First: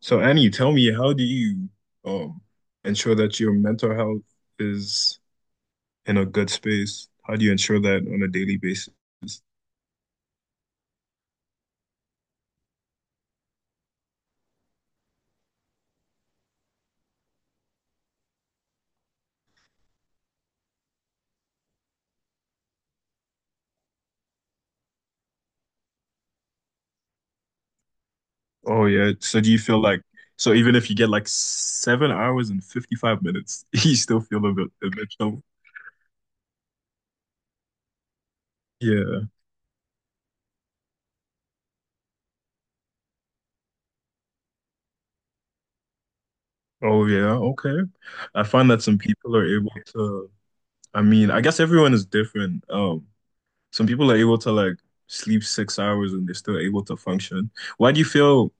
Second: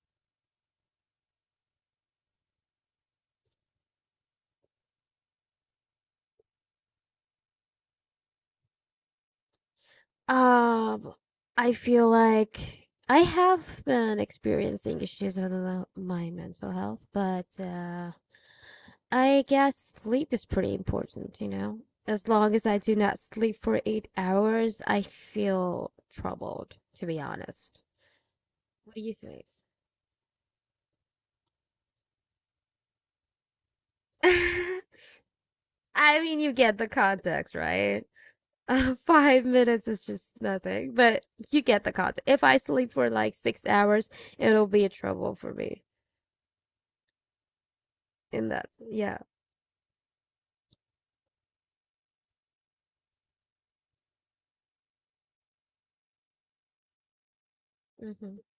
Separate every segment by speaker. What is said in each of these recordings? Speaker 1: So Annie, tell me, how do you um ensure that your mental health is in a good space? How do you ensure that on a daily basis?
Speaker 2: Um, I feel like I have been experiencing issues with my mental health, but I guess sleep is pretty important, you know? As long as I do not sleep for 8 hours, I feel troubled, to be honest.
Speaker 1: Oh
Speaker 2: What do you
Speaker 1: yeah. So
Speaker 2: think?
Speaker 1: do you feel like so even if you get like 7 hours and 55 minutes, you still feel a bit a bit low?
Speaker 2: I mean, you get the context, right?
Speaker 1: Yeah.
Speaker 2: 5 minutes is just nothing, but you get the context. If I sleep for like 6 hours, it'll be a trouble for me
Speaker 1: Oh yeah. Okay. I
Speaker 2: in that.
Speaker 1: find that some
Speaker 2: Yeah.
Speaker 1: people are able to I mean, I guess everyone is different. Some people are able to like sleep 6 hours and they're still able to function. Why do you
Speaker 2: Mm-hmm.
Speaker 1: feel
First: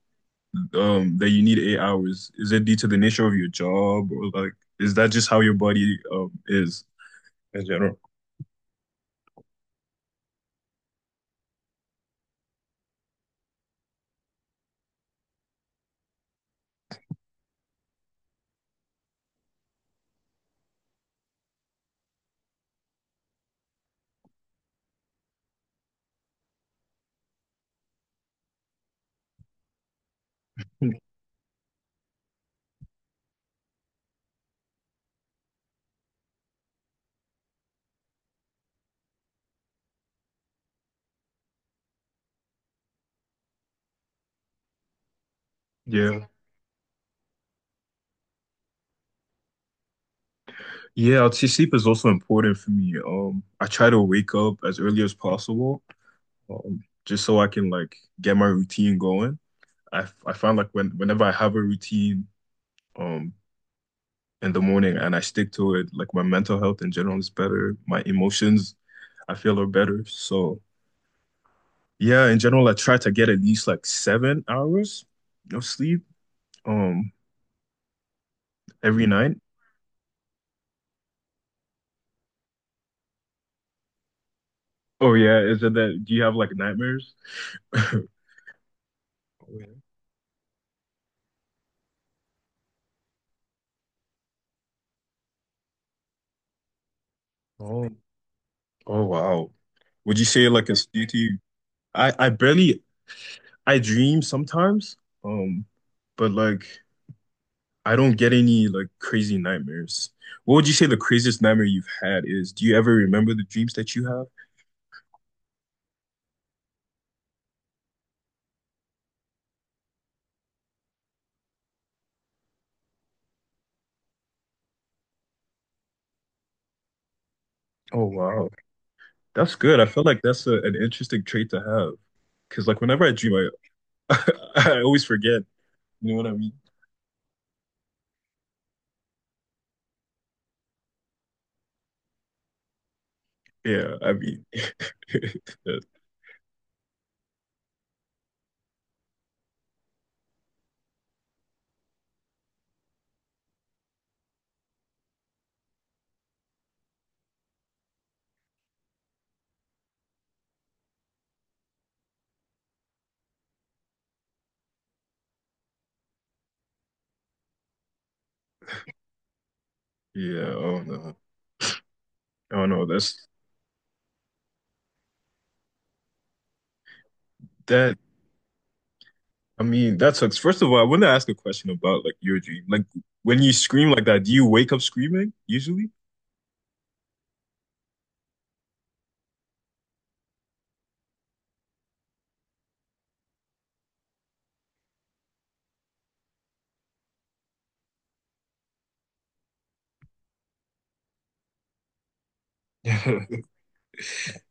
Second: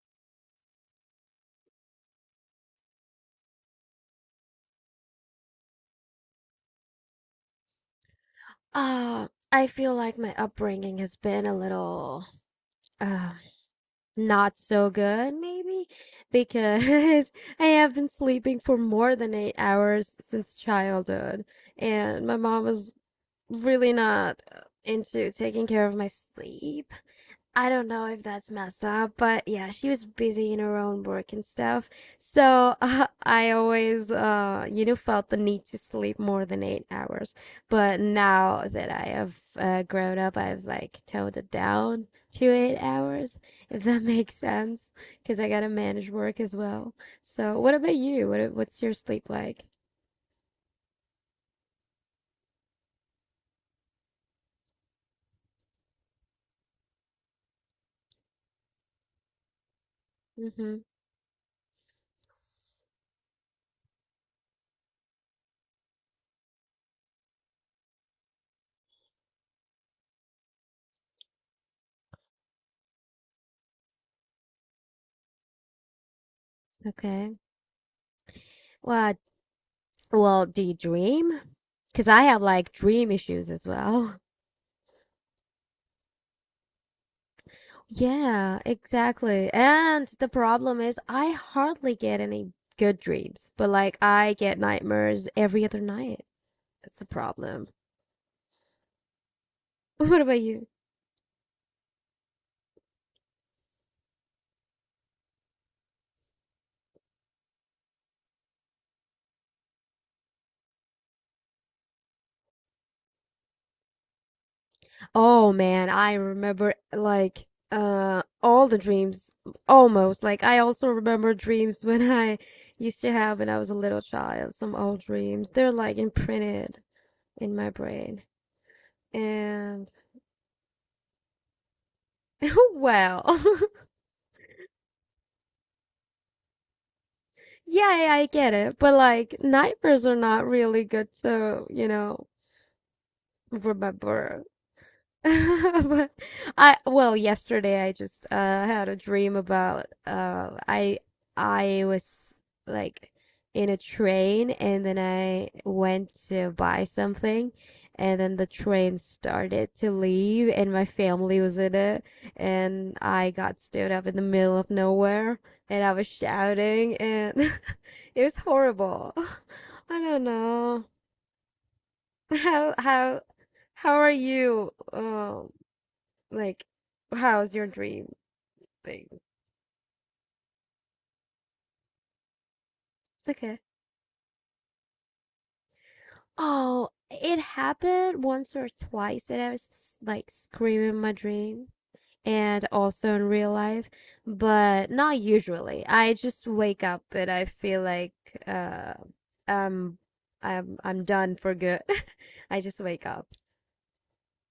Speaker 1: that you need 8 hours? Is it due to the nature of your job, or like is that just how your body is in general?
Speaker 2: I feel like my upbringing has been a little uh, not so good, maybe, because I have been sleeping for more than 8 hours since childhood, and my mom was really not into taking care of my sleep. I don't know if that's messed up, but yeah, she was busy in her own work and stuff. So I always, felt the need to sleep more than 8 hours. But now that I have grown up, I've like toned it down to 8 hours, if that makes sense, because I gotta manage
Speaker 1: Yeah.
Speaker 2: work as well. So what about you? What's your sleep like?
Speaker 1: Yeah, I'd say sleep is also important for me. I try to wake up as early as possible, just so I can like get my routine going. I find like
Speaker 2: Mm-hmm.
Speaker 1: whenever I have a routine, um, in the morning, and I stick to it, like my mental health in general is better. My emotions, I feel, are better. So yeah, in general, I try to get at least like 7 hours of sleep um
Speaker 2: Okay.
Speaker 1: every
Speaker 2: Well,
Speaker 1: night.
Speaker 2: well, do you dream? Because I have like dream issues as well.
Speaker 1: Oh yeah, is it that do you have like nightmares?
Speaker 2: Yeah,
Speaker 1: Oh,
Speaker 2: exactly.
Speaker 1: yeah.
Speaker 2: And the problem is, I hardly get any good dreams, but like I get nightmares every other night. That's a problem.
Speaker 1: oh oh, wow. Would
Speaker 2: What
Speaker 1: you
Speaker 2: about
Speaker 1: say
Speaker 2: you?
Speaker 1: like it's due to you? I I barely I dream sometimes, um, but like I don't get any like crazy nightmares. What would you say the craziest nightmare you've had is? Do you ever remember the dreams that you have?
Speaker 2: Oh man, I remember like all the dreams almost. Like I also remember dreams when I used to have when I was a little child, some old dreams. They're like imprinted in my
Speaker 1: Oh
Speaker 2: brain.
Speaker 1: wow, that's good. I
Speaker 2: And
Speaker 1: feel like that's an interesting trait to have, because like whenever I
Speaker 2: well,
Speaker 1: dream, I I always forget. You know what I mean?
Speaker 2: yeah, yeah, I get it. But like nightmares are not really good to, you know,
Speaker 1: Yeah, I
Speaker 2: remember.
Speaker 1: mean, that-
Speaker 2: But yesterday I just had a dream about I was like in a train and then I went to buy something and then the train started to leave and my family was in it and I got stood up in the middle of nowhere and I was shouting and it was horrible. I don't
Speaker 1: yeah. Oh
Speaker 2: know.
Speaker 1: no, oh no.
Speaker 2: How how
Speaker 1: That's
Speaker 2: how are you? Like, how's your
Speaker 1: that.
Speaker 2: dream thing?
Speaker 1: I mean, that sucks. First of all, I want to ask a question about like your dream. Like when you
Speaker 2: Okay.
Speaker 1: scream like that, do you wake up screaming usually?
Speaker 2: Oh, it happened once or twice that I was like screaming my dream and also in real life, but not usually. I just wake up and I feel like uh um I'm done for good. I just wake up.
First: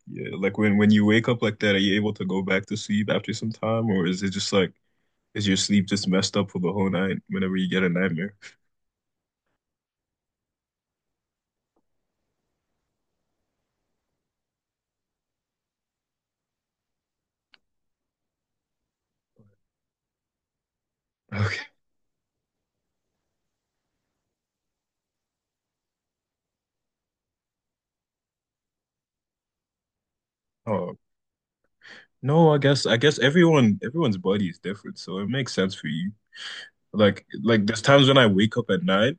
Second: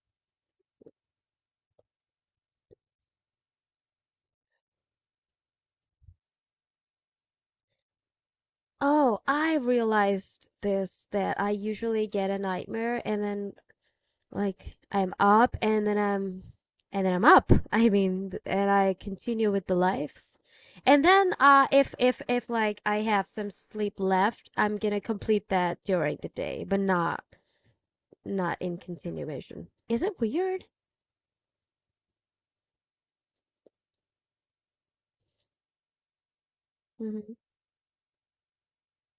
Speaker 1: Yeah, like when you wake up like that, are you able to go back to sleep after some time, or is it just like is your sleep just messed up for the whole night whenever you get a nightmare?
Speaker 2: Oh, I realized this that I usually get a nightmare and then like I'm up and then I'm up. I mean, and I continue with the life. And then
Speaker 1: Okay.
Speaker 2: if like I have some sleep left, I'm gonna complete that during the day, but not in continuation. Is it weird?
Speaker 1: Oh no, I guess everyone's body is different, so it makes sense for you.
Speaker 2: hmm
Speaker 1: Like there's times when I wake up at night,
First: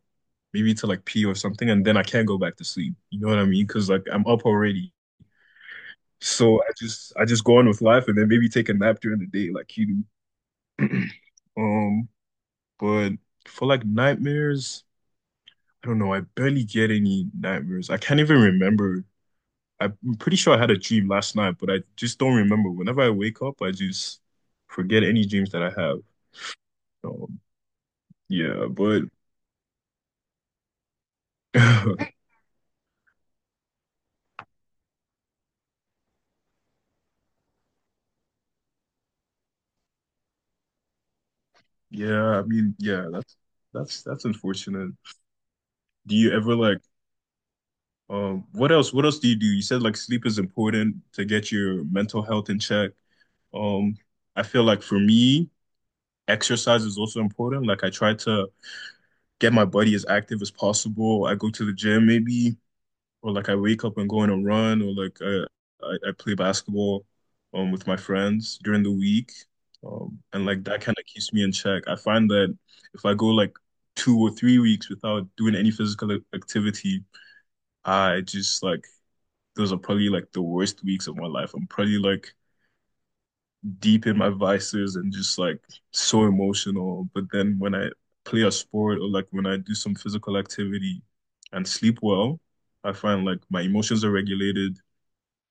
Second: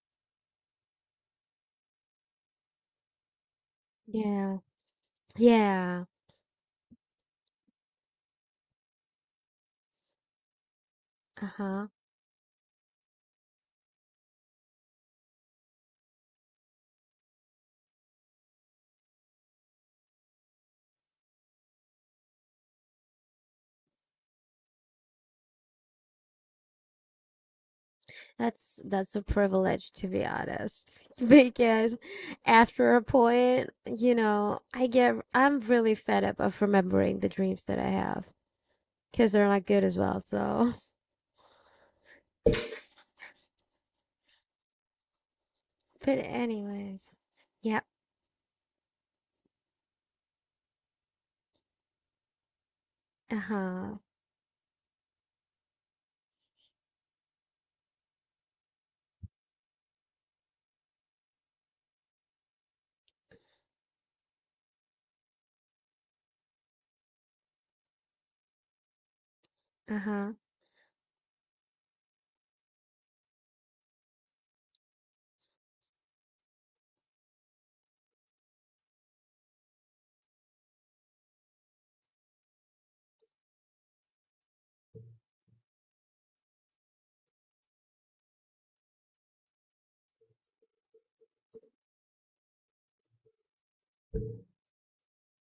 Speaker 1: maybe to like pee or something, and then I can't go back to sleep. You know what I mean? Because like I'm up
Speaker 2: Yeah.
Speaker 1: already,
Speaker 2: Yeah.
Speaker 1: so I just go on with life and then maybe take a nap during the day, like you do.
Speaker 2: Uh-huh.
Speaker 1: Um, but for like nightmares, I don't know. I barely get any nightmares. I can't even remember. I'm pretty sure I had a dream last night, but I just don't remember. Whenever I wake up, I just forget any dreams that I have. So yeah,
Speaker 2: That's
Speaker 1: but
Speaker 2: that's a privilege to be honest. Because after a point, you know, I'm really fed up of remembering the dreams that I have because they're not good as well. So,
Speaker 1: yeah, I mean, yeah, that's that's unfortunate. Do
Speaker 2: but
Speaker 1: you ever like
Speaker 2: anyways. Yep.
Speaker 1: what else do? You said like sleep is important to get your mental health in check. Um,
Speaker 2: Uh-huh.
Speaker 1: I feel like for me, exercise is also important. Like I try to get my body as active as possible. I go to the gym maybe, or like I wake up and go on a run, or I play basketball with my friends during the week,
Speaker 2: Uh-huh.
Speaker 1: and like that kind of keeps me in check. I find that if I go like 2 or 3 weeks without doing any physical activity, I just like those are probably like the worst weeks of my life. I'm probably like deep in my vices and just like so emotional. But then when I play a sport or like when I do some physical activity and sleep well, I find like my emotions are regulated.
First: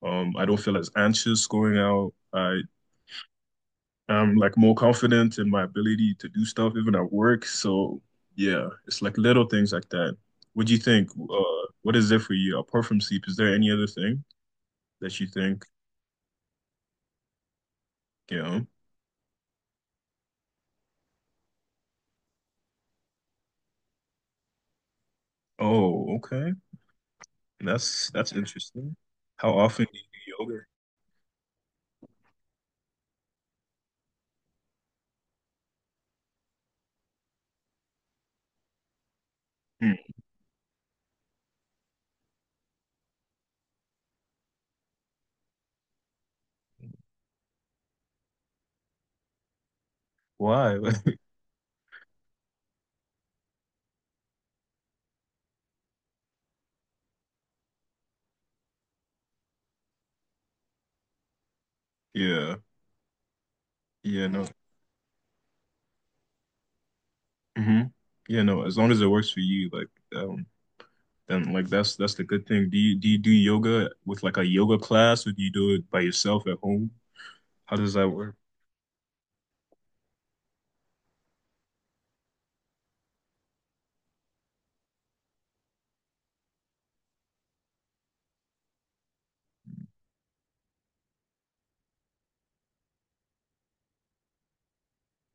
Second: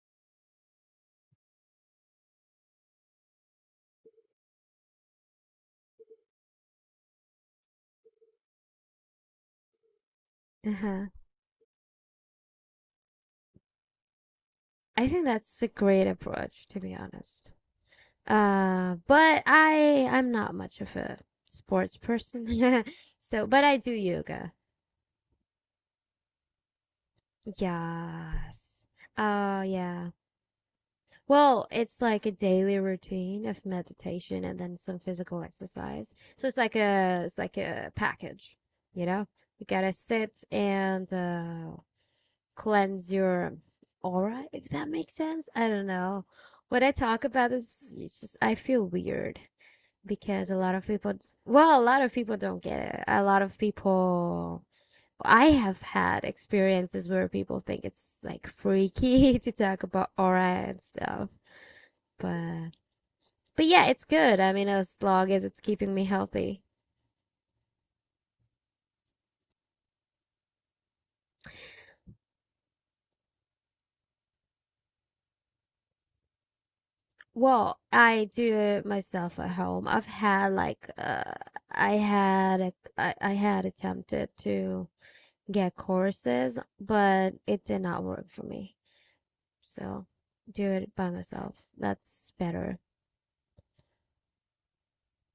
Speaker 1: I don't feel as anxious going out. I am like more confident in my ability to do stuff even at work. So yeah, it's like little things like that. What do you
Speaker 2: Uh-huh.
Speaker 1: think? What is it for you apart from sleep? Is there any other thing
Speaker 2: I
Speaker 1: that
Speaker 2: think
Speaker 1: you
Speaker 2: that's
Speaker 1: think,
Speaker 2: a great approach to be honest.
Speaker 1: you know?
Speaker 2: But I'm not much of a sports person. So, but I do yoga.
Speaker 1: Oh, okay. That's
Speaker 2: Yes.
Speaker 1: interesting. How
Speaker 2: Oh,
Speaker 1: often do you
Speaker 2: yeah.
Speaker 1: do yoga?
Speaker 2: Well, it's like a daily routine of meditation and then some physical exercise. So it's like a package, you know? You gotta
Speaker 1: Hmm.
Speaker 2: sit and cleanse your aura, if that makes sense. I don't know. When I talk about this, it's just I feel weird because a lot
Speaker 1: Why?
Speaker 2: of people, well, a lot of people don't get it. A lot of people I have had experiences where people think it's like freaky to talk about aura and stuff,
Speaker 1: Yeah.
Speaker 2: but yeah, it's
Speaker 1: Yeah,
Speaker 2: good.
Speaker 1: no.
Speaker 2: I mean, as long as it's keeping me healthy.
Speaker 1: Hmm. Yeah, no. As long as it works for you, like um then like that's the good thing. Do you do yoga with like a yoga class, or do you do it by yourself at home? How
Speaker 2: Well,
Speaker 1: does that
Speaker 2: I
Speaker 1: work?
Speaker 2: do it myself at home. I had attempted to get courses, but it did not work for me. So, do it by myself. That's better.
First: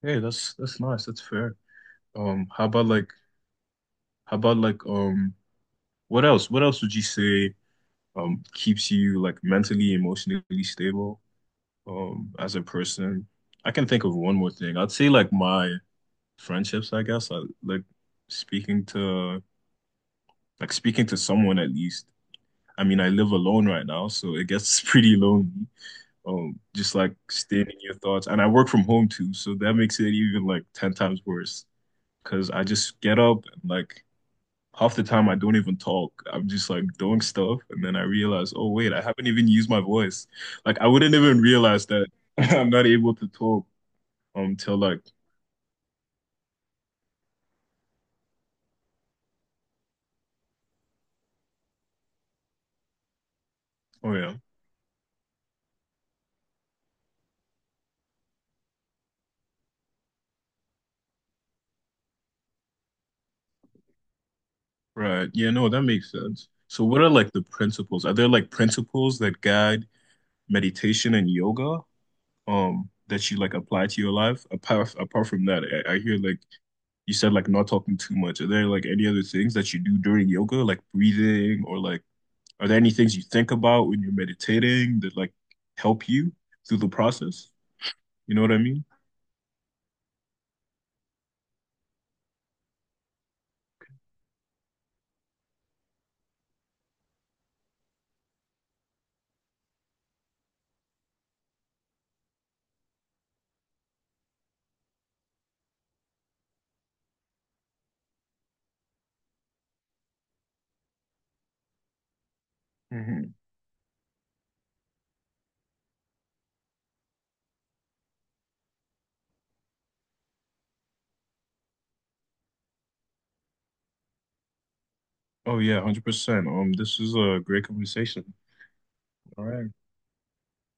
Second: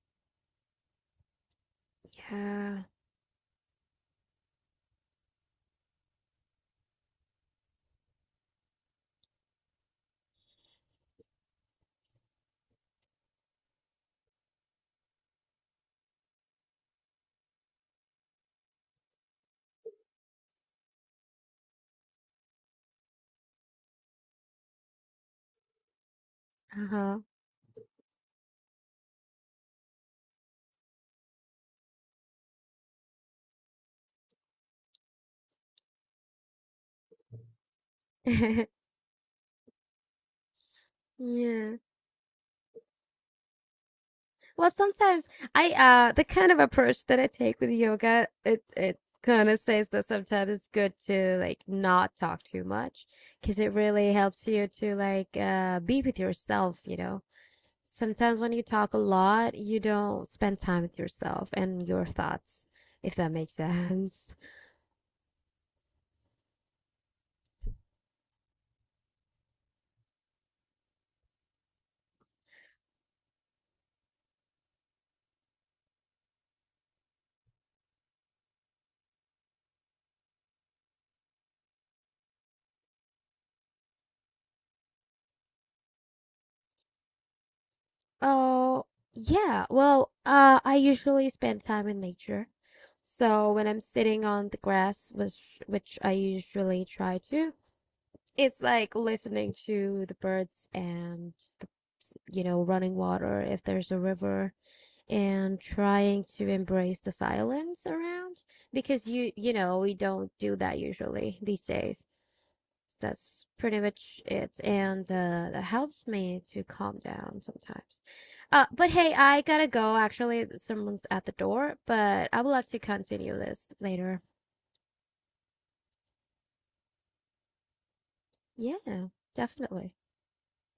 Speaker 1: Hey, that's nice. That's fair. Um, how
Speaker 2: Yeah.
Speaker 1: about like how about like what else? What else would you say keeps you like mentally, emotionally stable as a person? I can think of one more thing. I'd say like my friendships, I guess. I like speaking to Like speaking to someone at least. I mean, I live alone right now, so it gets pretty lonely. Just like
Speaker 2: Uh-huh.
Speaker 1: stating your thoughts, and I work from home too, so that makes it even like 10 times worse, because I just get up and like half the time I don't even talk. I'm just like doing stuff and then I realize, oh wait, I haven't even used my voice. Like I wouldn't even
Speaker 2: Yeah.
Speaker 1: realize that I'm not able to talk
Speaker 2: Well,
Speaker 1: till like
Speaker 2: sometimes I the kind of approach that I take with yoga, it kind of says that sometimes it's good to like not talk too much because it really
Speaker 1: oh yeah
Speaker 2: helps you to like be with yourself, you know. Sometimes when you talk a lot, you don't spend time with yourself and your thoughts, if that makes sense.
Speaker 1: right. Yeah, no, that makes sense. So what are like the principles? Are there like principles that guide meditation and yoga that you like apply to your life apart from that? I hear like you said like not talking too much. Are there like any other things that you do during yoga, like breathing, or like are there any things you think about when you're meditating that like help you through the process? You know what I mean?
Speaker 2: Oh, yeah. Well, I usually spend time in nature. So when I'm sitting on the grass, which I usually try to, it's like listening to the birds and the, you know, running water if there's a river, and trying to embrace the silence around because you know, we don't do that usually these days. So
Speaker 1: Hmm.
Speaker 2: that's pretty much it, and that helps me to calm down sometimes. But hey, I gotta go, actually. Someone's at the door, but I will have to continue this later.
Speaker 1: Oh yeah, 100%. This is a great conversation.
Speaker 2: Yeah,
Speaker 1: All right.
Speaker 2: definitely.